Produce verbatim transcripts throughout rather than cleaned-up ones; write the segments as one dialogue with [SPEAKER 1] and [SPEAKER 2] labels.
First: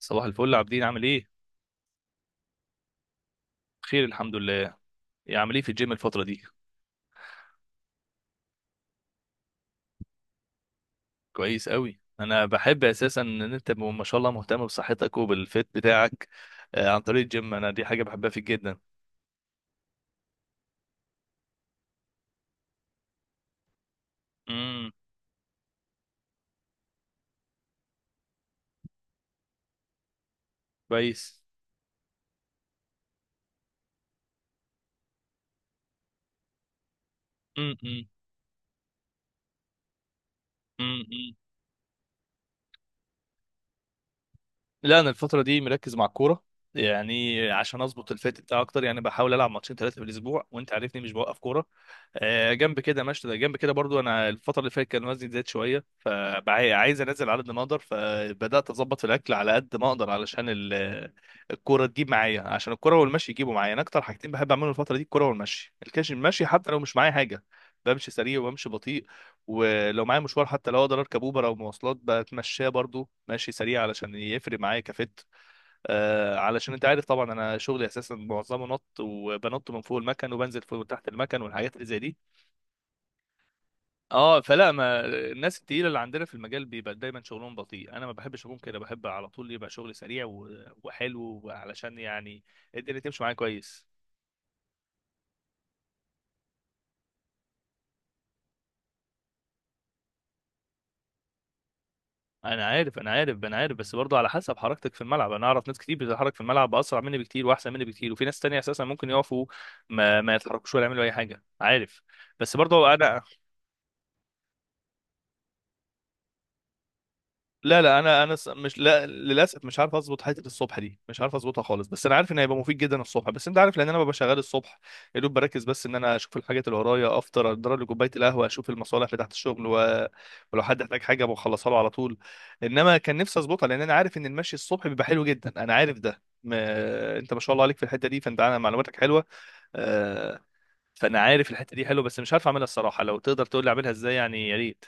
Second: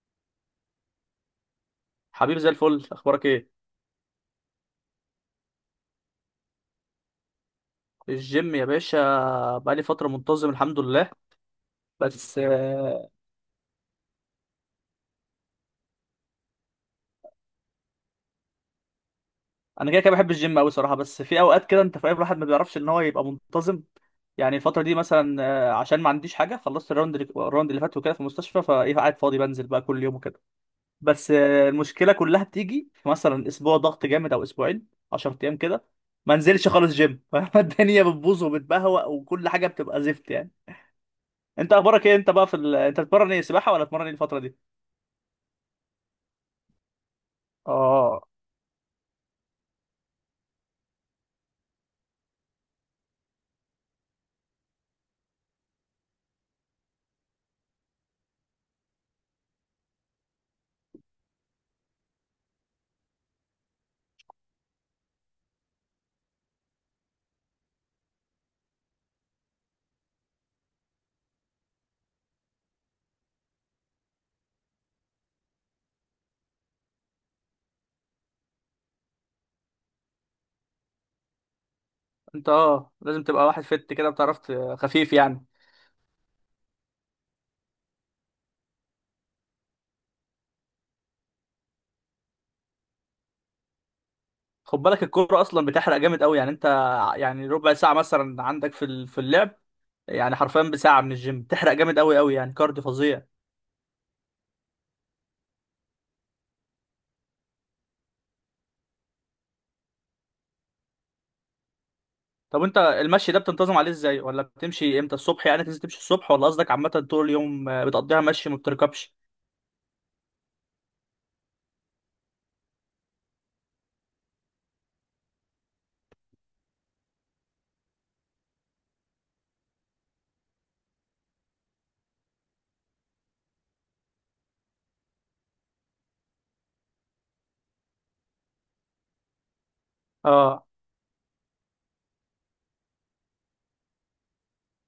[SPEAKER 1] صباح الفل عابدين، عامل ايه؟
[SPEAKER 2] حبيب، زي الفل، اخبارك ايه؟
[SPEAKER 1] بخير الحمد لله. إيه عامل ايه في الجيم الفتره دي؟
[SPEAKER 2] الجيم يا باشا، بقالي فتره منتظم الحمد لله.
[SPEAKER 1] كويس قوي.
[SPEAKER 2] بس
[SPEAKER 1] انا بحب
[SPEAKER 2] آه،
[SPEAKER 1] اساسا ان انت م- ما شاء الله مهتم بصحتك وبالفيت بتاعك. آه، عن طريق الجيم، انا دي حاجه بحبها فيك جدا.
[SPEAKER 2] انا كده كده بحب الجيم قوي صراحه، بس في اوقات كده انت فاهم، الواحد ما بيعرفش ان هو يبقى منتظم. يعني الفتره
[SPEAKER 1] امم.
[SPEAKER 2] دي مثلا آه، عشان ما عنديش حاجه، خلصت الراوند اللي الراوند اللي فات وكده في المستشفى، فايه قاعد فاضي بنزل بقى كل يوم وكده. بس
[SPEAKER 1] كويس.
[SPEAKER 2] آه، المشكله كلها بتيجي في مثلا اسبوع ضغط جامد او اسبوعين، 10 ايام كده ما انزلش خالص جيم الدنيا
[SPEAKER 1] امم.
[SPEAKER 2] بتبوظ وبتبهوأ وكل حاجه بتبقى زفت يعني.
[SPEAKER 1] امم.
[SPEAKER 2] انت اخبارك ايه؟ انت بقى في ال... انت بتتمرن ايه، سباحه ولا بتتمرن ايه الفتره دي؟
[SPEAKER 1] لا، انا الفتره دي مركز مع الكوره. يعني عشان اظبط
[SPEAKER 2] اه،
[SPEAKER 1] الفيت بتاعي اكتر، يعني بحاول العب ماتشين ثلاثه في الاسبوع، وانت عارفني مش بوقف كوره. آه، جنب كده ماشي، جنب كده برضو انا الفتره اللي فاتت كان وزني زاد شويه. بع- عايز انزل على قد ما اقدر، فبدات اظبط في الاكل على قد ما اقدر، علشان ال- الكوره تجيب معايا، عشان الكوره والمشي يجيبوا معايا. انا اكتر حاجتين بحب اعملهم الفتره دي الكوره والمشي، الكاش المشي حتى لو مش معايا حاجه بمشي سريع وبمشي بطيء، ولو معايا مشوار حتى لو اقدر اركب اوبر او مواصلات بتمشاه برضو ماشي سريع علشان يفرق معايا كفت. آه علشان انت عارف طبعا، انا شغلي اساسا معظمه نط، وبنط من فوق المكن وبنزل فوق تحت المكن والحاجات اللي زي دي.
[SPEAKER 2] انت اه لازم تبقى واحد فت كده، بتعرف
[SPEAKER 1] اه
[SPEAKER 2] ت-
[SPEAKER 1] فلا، ما
[SPEAKER 2] خفيف يعني.
[SPEAKER 1] الناس التقيله اللي عندنا في المجال بيبقى دايما شغلهم بطيء، انا ما بحبش اكون كده، بحب على طول يبقى شغل سريع و- وحلو، علشان يعني الدنيا تمشي معايا كويس.
[SPEAKER 2] خد بالك الكوره اصلا بتحرق جامد قوي، يعني انت ع- يعني ربع ساعه مثلا عندك في ال- في اللعب، يعني حرفيا بساعه من الجيم تحرق جامد قوي قوي، يعني
[SPEAKER 1] انا
[SPEAKER 2] كارديو
[SPEAKER 1] عارف، انا
[SPEAKER 2] فظيع.
[SPEAKER 1] عارف، انا عارف، بس برضه على حسب حركتك في الملعب. انا اعرف ناس كتير بتتحرك في الملعب اسرع مني بكتير واحسن مني بكتير، وفي ناس تانية اساسا ممكن يقفوا ما ما يتحركوش ولا يعملوا اي حاجه، عارف؟ بس
[SPEAKER 2] طب انت
[SPEAKER 1] برضه انا
[SPEAKER 2] المشي ده بتنتظم عليه ازاي؟ ولا بتمشي امتى الصبح؟ يعني تنزل تمشي الصبح، ولا قصدك عامه طول اليوم
[SPEAKER 1] لا
[SPEAKER 2] آه،
[SPEAKER 1] لا،
[SPEAKER 2] بتقضيها
[SPEAKER 1] انا انا س-
[SPEAKER 2] مشي ما
[SPEAKER 1] مش، لا
[SPEAKER 2] بتركبش؟
[SPEAKER 1] للاسف مش عارف اظبط حته الصبح دي، مش عارف اظبطها خالص. بس انا عارف ان هيبقى مفيد جدا الصبح، بس انت عارف لان انا ببقى شغال الصبح، يا دوب بركز بس ان انا اشوف الحاجات اللي ورايا، افطر، اضرب لي كوبايه القهوه، اشوف المصالح بتاعت الشغل و... ولو حد احتاج حاجه بخلصها له على طول. انما كان نفسي اظبطها، لان انا عارف ان المشي الصبح بيبقى حلو جدا. انا عارف ده ما... انت ما شاء الله عليك في الحته دي، فانت عن- معلوماتك حلوه. آه،
[SPEAKER 2] اه،
[SPEAKER 1] فانا عارف الحته دي حلوه، بس مش عارف اعملها الصراحه. لو تقدر تقول لي اعملها ازاي يعني، يا ريت.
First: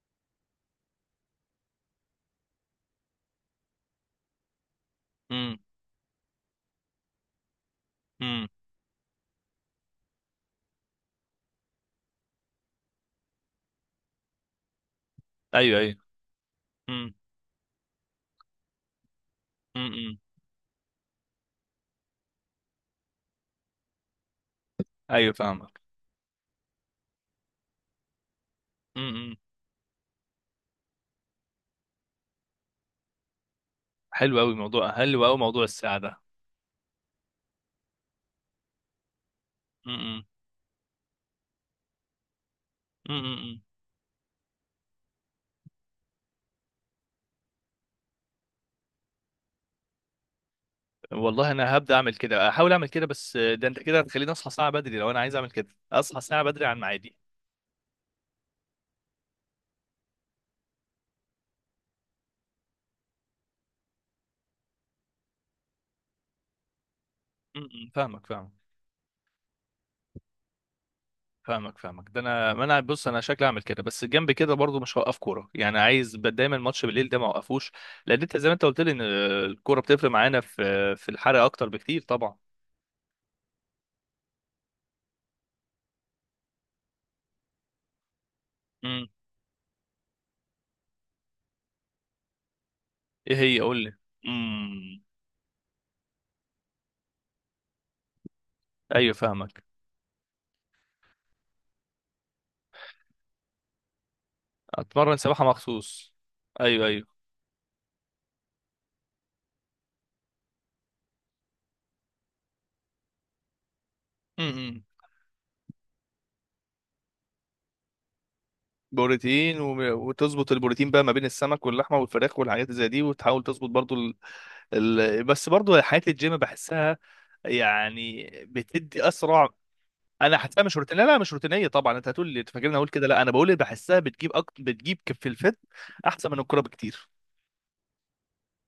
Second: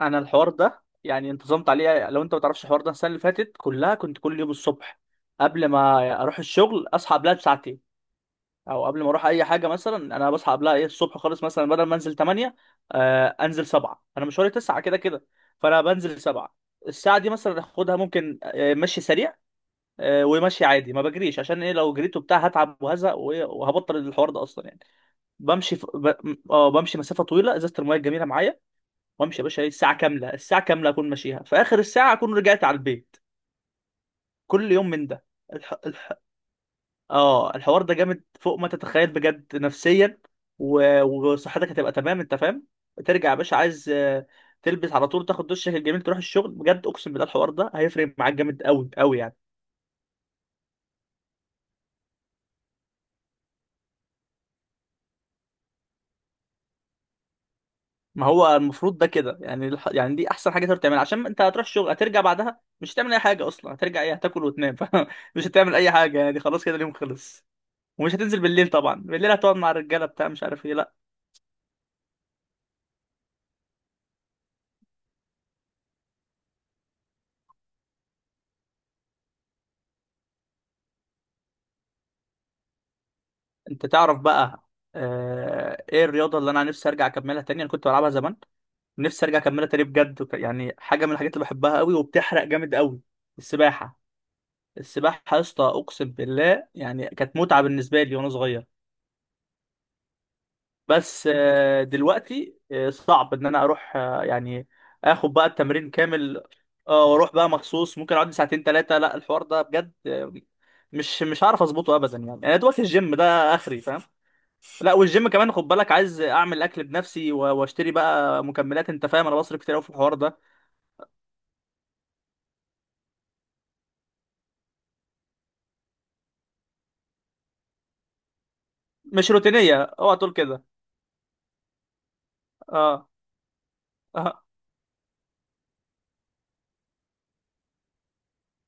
[SPEAKER 2] انا الحوار ده يعني انتظمت عليه، لو انت ما تعرفش الحوار ده، السنه اللي فاتت كلها كنت كل يوم الصبح
[SPEAKER 1] امم.
[SPEAKER 2] قبل ما اروح الشغل اصحى قبلها بساعتين،
[SPEAKER 1] امم.
[SPEAKER 2] او قبل ما اروح اي حاجه مثلا، انا بصحى قبلها ايه الصبح خالص، مثلا بدل ما انزل تمانيه آه انزل سبعة، انا مشواري تسعه كده كده،
[SPEAKER 1] ايوه،
[SPEAKER 2] فانا
[SPEAKER 1] ايوه.
[SPEAKER 2] بنزل سبعة
[SPEAKER 1] امم.
[SPEAKER 2] الساعه دي مثلا اخدها ممكن آه، مشي سريع،
[SPEAKER 1] امم، امم.
[SPEAKER 2] آه، ومشي عادي ما بجريش. عشان ايه؟ لو جريت وبتاع هتعب وهزق وإيه، وهبطل الحوار ده اصلا يعني.
[SPEAKER 1] ايوه
[SPEAKER 2] بمشي
[SPEAKER 1] فاهمك.
[SPEAKER 2] ف... ب... اه بمشي مسافه طويله، ازازه الميه الجميله معايا
[SPEAKER 1] امم.
[SPEAKER 2] وامشي يا باشا، إيه، الساعه كامله الساعه كامله اكون ماشيها، في اخر الساعه اكون رجعت على البيت.
[SPEAKER 1] حلو قوي
[SPEAKER 2] كل يوم
[SPEAKER 1] موضوع،
[SPEAKER 2] من
[SPEAKER 1] حلو
[SPEAKER 2] ده.
[SPEAKER 1] قوي موضوع الساعه ده.
[SPEAKER 2] اه الحوار ده جامد فوق ما تتخيل بجد نفسيا،
[SPEAKER 1] امم.
[SPEAKER 2] و... وصحتك هتبقى تمام، انت فاهم. ترجع يا باشا
[SPEAKER 1] امم.
[SPEAKER 2] عايز آه، تلبس على طول، تاخد دشك الجميل، تروح الشغل. بجد اقسم بالله الحوار ده هيفرق معاك جامد قوي قوي يعني.
[SPEAKER 1] والله انا هبدا اعمل كده، احاول اعمل كده. بس ده انت كده هتخليني اصحى ساعه بدري. لو انا عايز اعمل كده اصحى ساعه بدري عن ميعادي.
[SPEAKER 2] ما هو المفروض ده كده يعني الح... يعني دي احسن حاجه تقدر تعملها، عشان انت هتروح الشغل هترجع بعدها، مش هتعمل اي حاجه اصلا، هترجع ايه هتاكل وتنام مش هتعمل اي حاجه يعني خلاص كده اليوم خلص.
[SPEAKER 1] امم.
[SPEAKER 2] ومش
[SPEAKER 1] فاهمك،
[SPEAKER 2] هتنزل
[SPEAKER 1] فاهمك،
[SPEAKER 2] بالليل طبعا، بالليل هتقعد مع الرجاله بتاع مش عارف ايه، لا.
[SPEAKER 1] فاهمك، فاهمك. ده انا، ما انا بص، انا شكلي اعمل كده، بس جنب كده برضو مش هوقف كوره. يعني عايز ب- دايما الماتش بالليل ده ما اوقفوش، لان انت زي ما انت قلت لي ان آه، الكوره بتفرق معانا في في الحرق اكتر بكتير طبعا.
[SPEAKER 2] انت تعرف بقى آه، ايه الرياضه اللي انا نفسي ارجع اكملها تاني؟ انا كنت بلعبها زمان،
[SPEAKER 1] امم.
[SPEAKER 2] نفسي ارجع اكملها تاني بجد، وك- يعني حاجه من الحاجات اللي بحبها قوي وبتحرق جامد قوي.
[SPEAKER 1] ايه هي، قول لي.
[SPEAKER 2] السباحه.
[SPEAKER 1] امم.
[SPEAKER 2] السباحه يا اسطى، اقسم بالله يعني كانت متعه بالنسبه لي وانا صغير.
[SPEAKER 1] ايوه فاهمك.
[SPEAKER 2] بس آه، دلوقتي آه، صعب ان انا اروح آه، يعني
[SPEAKER 1] اتمرن
[SPEAKER 2] اخد
[SPEAKER 1] سباحه
[SPEAKER 2] بقى التمرين
[SPEAKER 1] مخصوص؟
[SPEAKER 2] كامل،
[SPEAKER 1] ايوه،
[SPEAKER 2] اه
[SPEAKER 1] ايوه.
[SPEAKER 2] واروح بقى مخصوص، ممكن اقعد لي ساعتين ثلاثه، لا الحوار ده بجد آه، مش مش هعرف اظبطه ابدا يعني، انا دلوقتي الجيم ده اخري فاهم.
[SPEAKER 1] امم.
[SPEAKER 2] لا والجيم كمان خد بالك، عايز اعمل اكل بنفسي و- واشتري بقى مكملات، انت فاهم انا بصرف
[SPEAKER 1] بروتين
[SPEAKER 2] كتير قوي في
[SPEAKER 1] و-
[SPEAKER 2] الحوار ده.
[SPEAKER 1] وتظبط البروتين بقى ما بين السمك واللحمه والفراخ والحاجات زي دي، وتحاول تظبط برضو ال... ال... بس برضو حياه الجيم بحسها يعني بتدي
[SPEAKER 2] مش
[SPEAKER 1] اسرع.
[SPEAKER 2] روتينيه، اوعى تقول
[SPEAKER 1] انا حاسسها
[SPEAKER 2] كده.
[SPEAKER 1] مش روتينيه، لا مش روتينيه طبعا. انت هتقول لي أنت فاكرني اقول كده،
[SPEAKER 2] اه،
[SPEAKER 1] لا انا بقول بحسها بتجيب
[SPEAKER 2] اه،
[SPEAKER 1] أكت... بتجيب كف في الفت، احسن من الكوره بكتير.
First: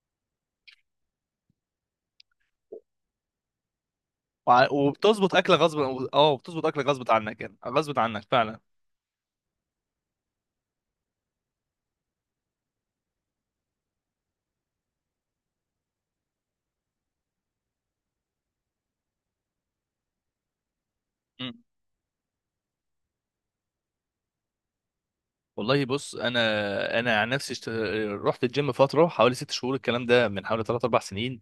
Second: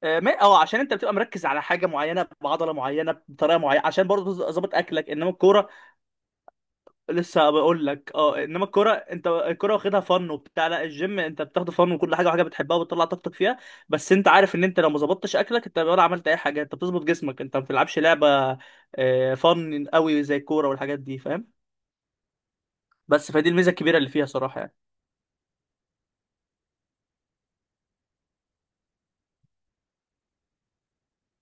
[SPEAKER 2] آه، ما- اه عشان انت بتبقى مركز على حاجه معينه، بعضله معينه، بطريقه معينه، عشان برضه
[SPEAKER 1] وع-
[SPEAKER 2] ظابط اكلك، انما
[SPEAKER 1] وبتظبط اكل
[SPEAKER 2] الكوره...
[SPEAKER 1] غصب. اه، بتظبط اكل غصب عنك،
[SPEAKER 2] لسه
[SPEAKER 1] يعني
[SPEAKER 2] بقول
[SPEAKER 1] غصب
[SPEAKER 2] لك،
[SPEAKER 1] عنك
[SPEAKER 2] اه
[SPEAKER 1] فعلا.
[SPEAKER 2] انما الكوره انت الكوره واخدها فن وبتاع. لا الجيم انت بتاخده فن، وكل حاجه، وحاجه بتحبها وبتطلع طاقتك فيها، بس انت عارف ان انت لو ما ظبطتش اكلك، انت ولا عملت اي حاجه، انت بتظبط جسمك، انت ما بتلعبش لعبه آه، فن قوي زي الكوره والحاجات دي، فاهم؟
[SPEAKER 1] مم.
[SPEAKER 2] بس فدي الميزه الكبيره اللي فيها صراحه يعني.
[SPEAKER 1] والله بص، انا انا عن نفسي اشت- رحت الجيم فتره حوالي ست شهور، الكلام ده من حوالي ثلاث اربع سنين،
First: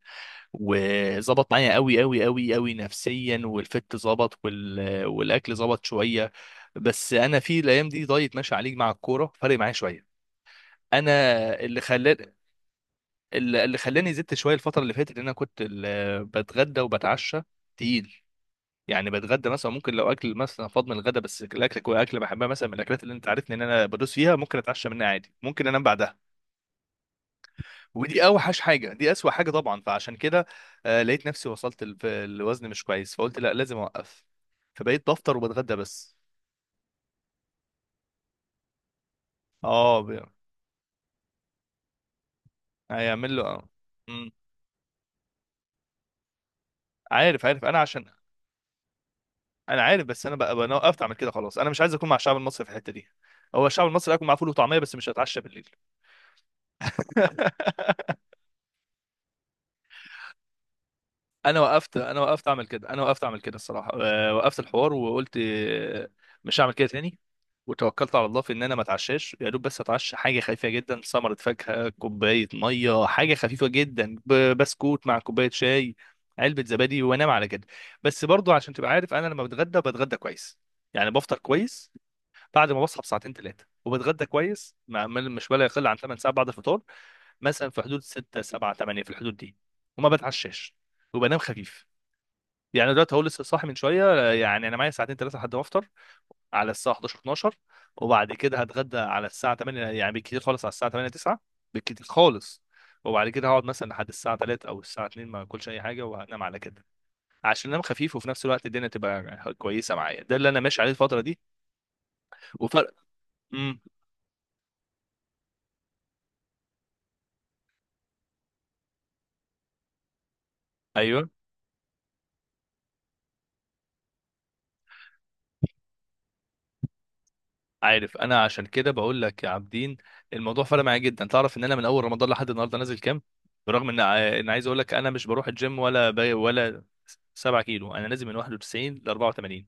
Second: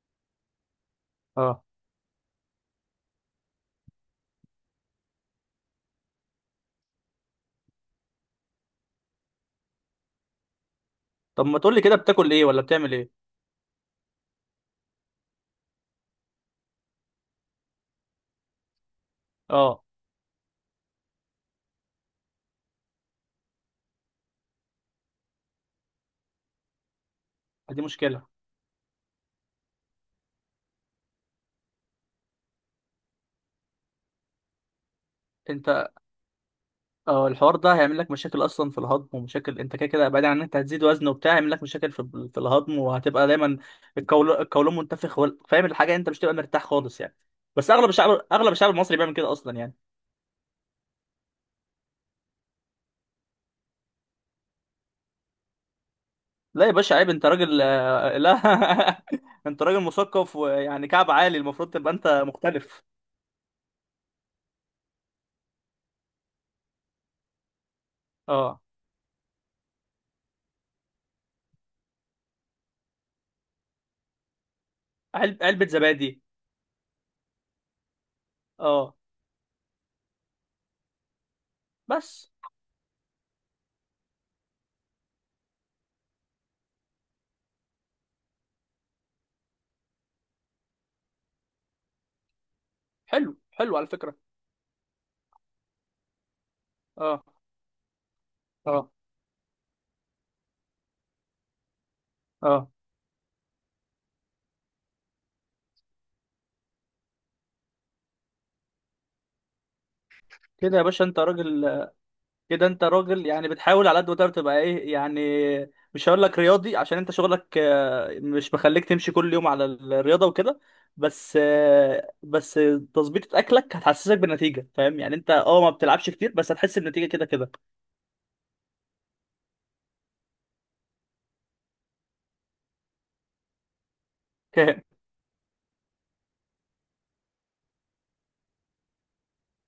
[SPEAKER 1] وظبط
[SPEAKER 2] اه،
[SPEAKER 1] معايا قوي قوي قوي قوي نفسيا، والفت ظبط، وال... والاكل ظبط شويه. بس انا في الايام دي دايت ماشي عليه مع الكوره، فرق معايا شويه. انا
[SPEAKER 2] طب ما تقول لي
[SPEAKER 1] اللي
[SPEAKER 2] كده، بتاكل
[SPEAKER 1] خلاني،
[SPEAKER 2] ايه ولا بتعمل ايه؟
[SPEAKER 1] اللي اللي خلاني زدت شويه الفتره اللي فاتت، ان انا كنت ال- بتغدى وبتعشى تقيل. يعني بتغدى مثلا،
[SPEAKER 2] اه
[SPEAKER 1] ممكن لو اكل مثلا فاض من الغدا، بس الاكل كو- اكل بحبها، مثلا من الاكلات اللي انت عارفني ان انا بدوس فيها، ممكن اتعشى منها عادي، ممكن انام بعدها.
[SPEAKER 2] دي
[SPEAKER 1] ودي
[SPEAKER 2] مشكله.
[SPEAKER 1] اوحش حاجه، دي اسوأ حاجه طبعا. فعشان كده آه، لقيت نفسي وصلت ال- في الوزن مش كويس، فقلت لا لازم اوقف، فبقيت بفطر وبتغدى
[SPEAKER 2] انت
[SPEAKER 1] بس.
[SPEAKER 2] اه الحوار ده هيعمل لك مشاكل اصلا في الهضم، ومشاكل، انت كده
[SPEAKER 1] اه
[SPEAKER 2] كده
[SPEAKER 1] بي-
[SPEAKER 2] بعيد عن ان انت هتزيد وزن وبتاع، هيعمل لك مشاكل في, في الهضم، وهتبقى
[SPEAKER 1] هيعمل له
[SPEAKER 2] دايما
[SPEAKER 1] اه. أمم.
[SPEAKER 2] القولون، القولون منتفخ، وال- فاهم الحاجه، انت مش تبقى مرتاح خالص يعني.
[SPEAKER 1] عارف عارف
[SPEAKER 2] بس
[SPEAKER 1] انا
[SPEAKER 2] اغلب
[SPEAKER 1] عشان
[SPEAKER 2] الشعب اغلب الشعب المصري بيعمل كده اصلا يعني.
[SPEAKER 1] انا عارف. بس انا بقى انا وقفت اعمل كده خلاص، انا مش عايز اكون مع الشعب المصري في الحته دي. هو الشعب المصري اكون معاه فول وطعميه، بس مش هتعشى بالليل.
[SPEAKER 2] لا يا باشا عيب، انت راجل آه، لا انت راجل مثقف ويعني كعب عالي،
[SPEAKER 1] انا
[SPEAKER 2] المفروض تبقى
[SPEAKER 1] وقفت
[SPEAKER 2] انت
[SPEAKER 1] انا وقفت اعمل
[SPEAKER 2] مختلف.
[SPEAKER 1] كده، انا وقفت اعمل كده الصراحه. آه، وقفت الحوار وقلت آه، مش هعمل كده تاني، وتوكلت على الله في
[SPEAKER 2] اه،
[SPEAKER 1] ان انا ما اتعشاش يا دوب. بس اتعشى حاجه خفيفه جدا، ثمره فاكهه، كوبايه ميه، حاجه خفيفه جدا، ب- بسكوت مع
[SPEAKER 2] علب
[SPEAKER 1] كوبايه
[SPEAKER 2] علبه
[SPEAKER 1] شاي،
[SPEAKER 2] زبادي،
[SPEAKER 1] علبه زبادي، وانام على كده. بس برضو عشان تبقى
[SPEAKER 2] اه،
[SPEAKER 1] عارف، انا لما بتغدى بتغدى كويس، يعني بفطر كويس.
[SPEAKER 2] بس
[SPEAKER 1] بعد ما بصحى بساعتين ثلاثه وبتغدى كويس، مع- مش ولا يقل عن تمن ساعات بعد الفطار، مثلا في حدود سته سبعه تمانيه، في الحدود دي. وما بتعشاش، وبنام خفيف. يعني دلوقتي هو
[SPEAKER 2] حلو
[SPEAKER 1] لسه صاحي من
[SPEAKER 2] حلو على فكره،
[SPEAKER 1] شويه، يعني انا معايا ساعتين ثلاثه لحد ما افطر على الساعه حداشر
[SPEAKER 2] اه،
[SPEAKER 1] اتناشر، وبعد كده
[SPEAKER 2] اه،
[SPEAKER 1] هتغدى على الساعه تمانيه يعني بالكتير خالص، على الساعه تمانيه تسعه بالكتير خالص.
[SPEAKER 2] اه.
[SPEAKER 1] وبعد كده هقعد مثلا لحد الساعه تلاته او الساعه اتنين ما اكلش اي حاجه، وهنام على كده، عشان انام خفيف، وفي نفس الوقت الدنيا تبقى كويسه معايا. ده اللي انا
[SPEAKER 2] كده
[SPEAKER 1] ماشي
[SPEAKER 2] يا
[SPEAKER 1] عليه
[SPEAKER 2] باشا انت
[SPEAKER 1] الفتره دي.
[SPEAKER 2] راجل. كده انت
[SPEAKER 1] وفرق.
[SPEAKER 2] راجل يعني
[SPEAKER 1] امم.
[SPEAKER 2] بتحاول على قد ما تقدر تبقى ايه يعني. مش هقول لك رياضي عشان انت شغلك آه، مش مخليك تمشي كل يوم على الرياضه وكده.
[SPEAKER 1] ايوه
[SPEAKER 2] بس آه، بس تظبيطة اكلك هتحسسك بالنتيجه، فاهم يعني؟ انت اه ما بتلعبش كتير بس هتحس بالنتيجه كده كده.
[SPEAKER 1] عارف. انا عشان كده بقول لك يا عابدين، الموضوع فرق معايا جدا. تعرف ان انا من اول رمضان لحد النهارده نازل كام، برغم ان ع- ان عايز اقول لك انا مش بروح الجيم ولا باي ولا؟ سبع كيلو، انا نازل من واحد وتسعين ل اربعه وتمانين.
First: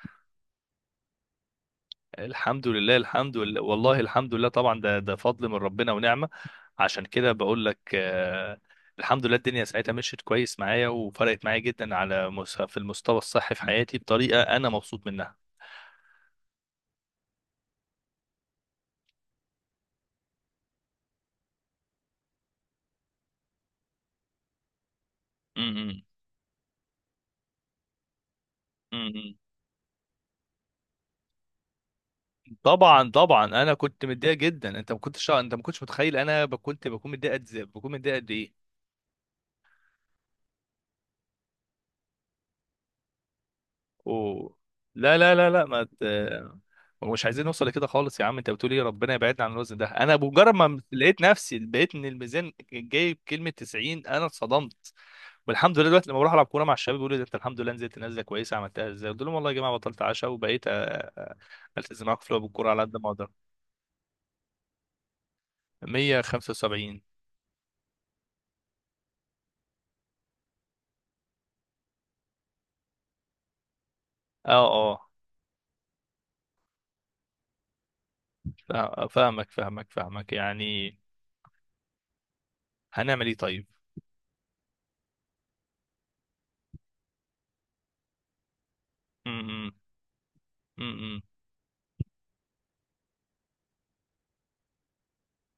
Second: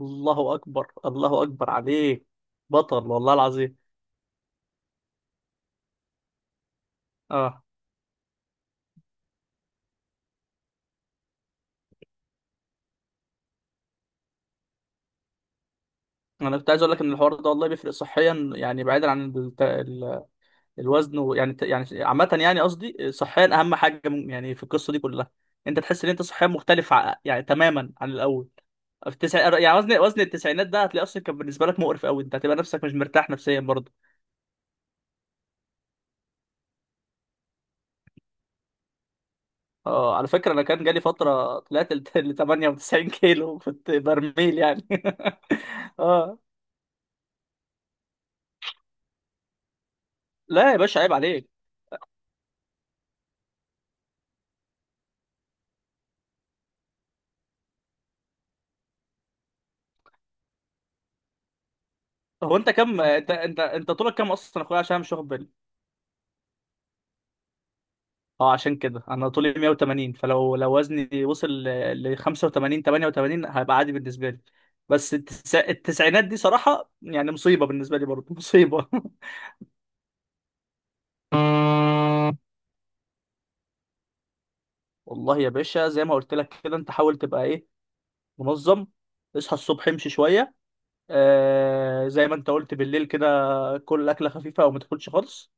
[SPEAKER 2] الله اكبر، الله اكبر عليك،
[SPEAKER 1] الحمد لله،
[SPEAKER 2] بطل والله
[SPEAKER 1] الحمد لله،
[SPEAKER 2] العظيم.
[SPEAKER 1] والله الحمد لله طبعا، ده ده فضل من ربنا ونعمه. عشان كده بقول
[SPEAKER 2] اه،
[SPEAKER 1] لك آه، الحمد لله الدنيا ساعتها مشيت كويس معايا، وفرقت معايا جدا على مس- في المستوى الصحي في حياتي، بطريقه انا مبسوط منها.
[SPEAKER 2] انا كنت عايز اقول لك ان الحوار ده والله بيفرق صحيا يعني، بعيدا عن الت... الوزن و... يعني يعني عامة، يعني قصدي صحيا أهم حاجة م- يعني في القصة دي كلها،
[SPEAKER 1] م-
[SPEAKER 2] أنت
[SPEAKER 1] م-
[SPEAKER 2] تحس إن أنت صحيا مختلف ع- يعني تماما عن الأول.
[SPEAKER 1] م-
[SPEAKER 2] في
[SPEAKER 1] م.
[SPEAKER 2] التسع... يعني وزن، وزن التسعينات ده هتلاقي أصلا كان بالنسبة لك مقرف أوي، أنت هتبقى نفسك مش
[SPEAKER 1] طبعا
[SPEAKER 2] مرتاح
[SPEAKER 1] طبعا،
[SPEAKER 2] نفسيا
[SPEAKER 1] انا
[SPEAKER 2] برضه.
[SPEAKER 1] كنت متضايق جدا. انت ما كنتش انت ما كنتش متخيل انا ب- كنت بكون متضايق قد إزاي- بكون متضايق قد ايه.
[SPEAKER 2] آه على فكرة، أنا كان جالي فترة طلعت ل تمانيه وتسعين كيلو، كنت
[SPEAKER 1] و...
[SPEAKER 2] برميل يعني
[SPEAKER 1] لا لا لا لا، ما ت...
[SPEAKER 2] آه،
[SPEAKER 1] مش عايزين نوصل لكده خالص، يا عم انت بتقول ايه، ربنا يبعدنا عن الوزن ده. انا بمجرد
[SPEAKER 2] لا يا
[SPEAKER 1] ما
[SPEAKER 2] باشا عيب
[SPEAKER 1] لقيت
[SPEAKER 2] عليك.
[SPEAKER 1] نفسي، لقيت ان الميزان جايب كلمه تسعين، انا اتصدمت. والحمد لله دلوقتي لما بروح العب كوره مع الشباب بيقولوا لي ده انت الحمد لله نزلت نزله كويسه، عملتها ازاي؟ قلت لهم والله يا جماعه بطلت عشاء، وبقيت التزم معاكم في لعب
[SPEAKER 2] هو
[SPEAKER 1] الكوره
[SPEAKER 2] أنت
[SPEAKER 1] على قد
[SPEAKER 2] كم،
[SPEAKER 1] ما اقدر.
[SPEAKER 2] أنت أنت أنت طولك كم أصلا يا أخويا عشان أنا مش واخد بالي؟
[SPEAKER 1] ميه وخمسه وسبعين.
[SPEAKER 2] اه عشان كده انا طولي مائة وثمانين، فلو لو وزني وصل ل ل خمسه وتمانين تمانيه وتمانين هيبقى عادي بالنسبه لي.
[SPEAKER 1] اه. اه.
[SPEAKER 2] بس التس... التسعينات دي صراحه يعني مصيبه، بالنسبه لي برضه مصيبه
[SPEAKER 1] فا- فاهمك، فاهمك، فاهمك يعني. هنعمل ايه طيب؟
[SPEAKER 2] والله يا باشا زي ما قلت لك كده، انت حاول تبقى ايه، منظم. اصحى
[SPEAKER 1] امم.
[SPEAKER 2] الصبح امشي شويه.
[SPEAKER 1] امم.
[SPEAKER 2] آه زي ما انت قلت بالليل كده، كل اكله خفيفه او ما تاكلش خالص.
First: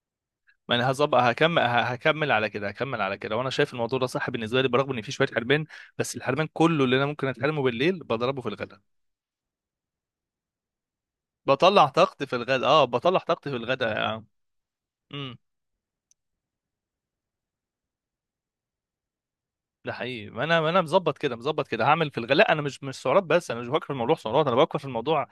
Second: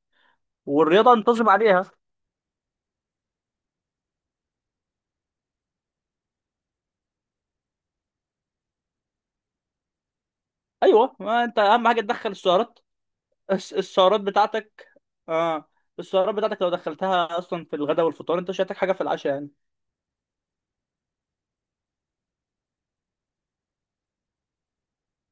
[SPEAKER 1] ما انا
[SPEAKER 2] والرياضه
[SPEAKER 1] هظبط،
[SPEAKER 2] انتظم
[SPEAKER 1] هكمل،
[SPEAKER 2] عليها.
[SPEAKER 1] هكمل على كده، هكمل على كده. وانا شايف الموضوع ده صح بالنسبه لي، برغم ان في شويه حرمان، بس الحرمان كله اللي انا ممكن اتحرمه بالليل بضربه في الغداء.
[SPEAKER 2] ايوه، ما انت
[SPEAKER 1] بطلع
[SPEAKER 2] اهم حاجه
[SPEAKER 1] طاقتي
[SPEAKER 2] تدخل
[SPEAKER 1] في الغداء،
[SPEAKER 2] السعرات.
[SPEAKER 1] اه بطلع طاقتي في
[SPEAKER 2] الس- السعرات
[SPEAKER 1] الغداء.
[SPEAKER 2] بتاعتك.
[SPEAKER 1] امم.
[SPEAKER 2] اه السعرات بتاعتك لو دخلتها اصلا في الغداء والفطار، انت مش هتحتاج حاجه في العشاء يعني.
[SPEAKER 1] ده حقيقي، ما انا، ما انا مظبط كده، مظبط كده هعمل في الغداء. لا انا مش، مش سعرات، بس انا مش بفكر في الموضوع سعرات، انا بفكر في الموضوع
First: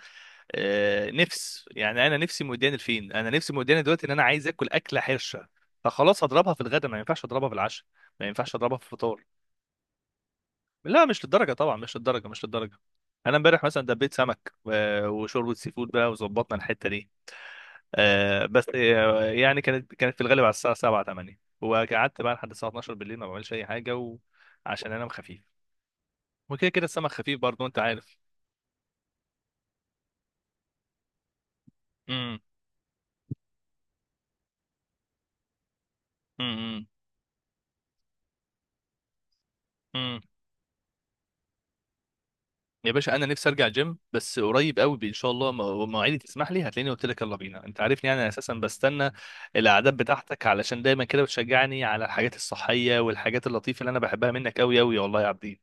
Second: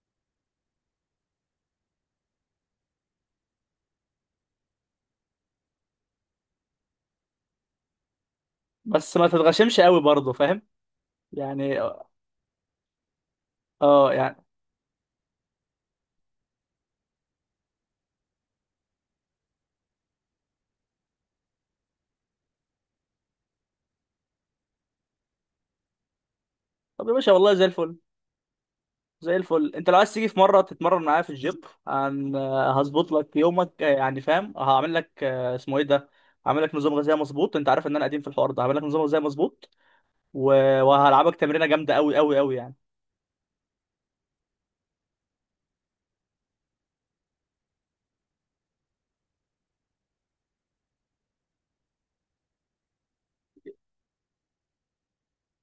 [SPEAKER 1] آه، نفس. يعني انا نفسي مودياني لفين، انا نفسي مودياني دلوقتي ان انا عايز اكل اكله حرشه، فخلاص هضربها في الغداء، ما ينفعش اضربها في العشاء، ما ينفعش اضربها في
[SPEAKER 2] بس
[SPEAKER 1] الفطار.
[SPEAKER 2] ما تتغشمش قوي برضه، فاهم
[SPEAKER 1] لا مش للدرجه طبعا،
[SPEAKER 2] يعني؟
[SPEAKER 1] مش للدرجه، مش للدرجه. انا امبارح مثلا
[SPEAKER 2] اه
[SPEAKER 1] دبيت
[SPEAKER 2] يعني.
[SPEAKER 1] سمك و- وشوربه سي فود بقى وظبطنا الحته دي. آه، بس آه، يعني كانت، كانت في الغالب على الساعه سبعه تمانيه، وقعدت بقى لحد الساعه اتناشر بالليل ما بعملش اي حاجه، وعشان انام خفيف، وكده كده
[SPEAKER 2] طب
[SPEAKER 1] السمك
[SPEAKER 2] يا باشا
[SPEAKER 1] خفيف
[SPEAKER 2] والله زي
[SPEAKER 1] برضه انت
[SPEAKER 2] الفل،
[SPEAKER 1] عارف.
[SPEAKER 2] زي الفل. انت لو عايز تيجي في مره تتمرن معايا في الجيم، عن
[SPEAKER 1] امم.
[SPEAKER 2] آه، هظبط لك يومك، آه، يعني فاهم، هعمل لك آه، اسمه ايه ده، هعمل لك
[SPEAKER 1] امم.
[SPEAKER 2] نظام غذائي مظبوط، انت عارف ان انا قديم في الحوار ده، هعمل لك نظام غذائي مظبوط
[SPEAKER 1] امم.
[SPEAKER 2] و... وهلعبك تمرينه جامده قوي قوي قوي يعني.
[SPEAKER 1] يا باشا انا نفسي ارجع جيم، بس قريب قوي ان شاء الله م- مواعيدي تسمح لي هتلاقيني قلت لك يلا بينا، انت عارفني يعني، انا اساسا بستنى الاعداد بتاعتك علشان دايما كده بتشجعني على الحاجات الصحيه والحاجات اللطيفه اللي انا بحبها منك قوي قوي والله يا عبدين.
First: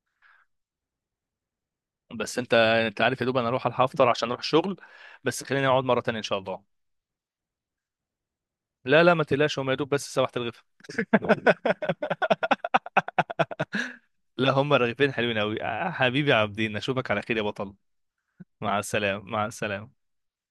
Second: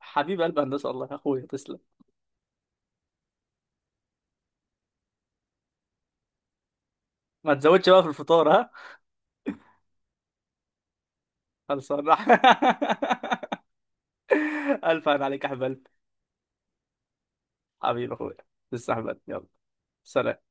[SPEAKER 2] حبيب قلب، هندسه والله يا اخويا، تسلم.
[SPEAKER 1] بس انت انت عارف يا دوب انا اروح الحق افطر عشان اروح الشغل، بس خلينا نقعد مره تانية ان شاء الله.
[SPEAKER 2] ما تزودش بقى في الفطار، ها.
[SPEAKER 1] لا لا ما تقلقش، هم يا دوب بس سبحت الغفا.
[SPEAKER 2] خلصان
[SPEAKER 1] لا هم
[SPEAKER 2] ألف
[SPEAKER 1] رغيفين
[SPEAKER 2] عين
[SPEAKER 1] حلوين
[SPEAKER 2] عليك يا
[SPEAKER 1] قوي.
[SPEAKER 2] حبيب قلبي.
[SPEAKER 1] حبيبي يا عبدين، اشوفك على خير يا بطل.
[SPEAKER 2] حبيبي أخويا.
[SPEAKER 1] مع
[SPEAKER 2] تسلم يا حبيب.
[SPEAKER 1] السلامه، مع
[SPEAKER 2] يلا،
[SPEAKER 1] السلامه.
[SPEAKER 2] سلام.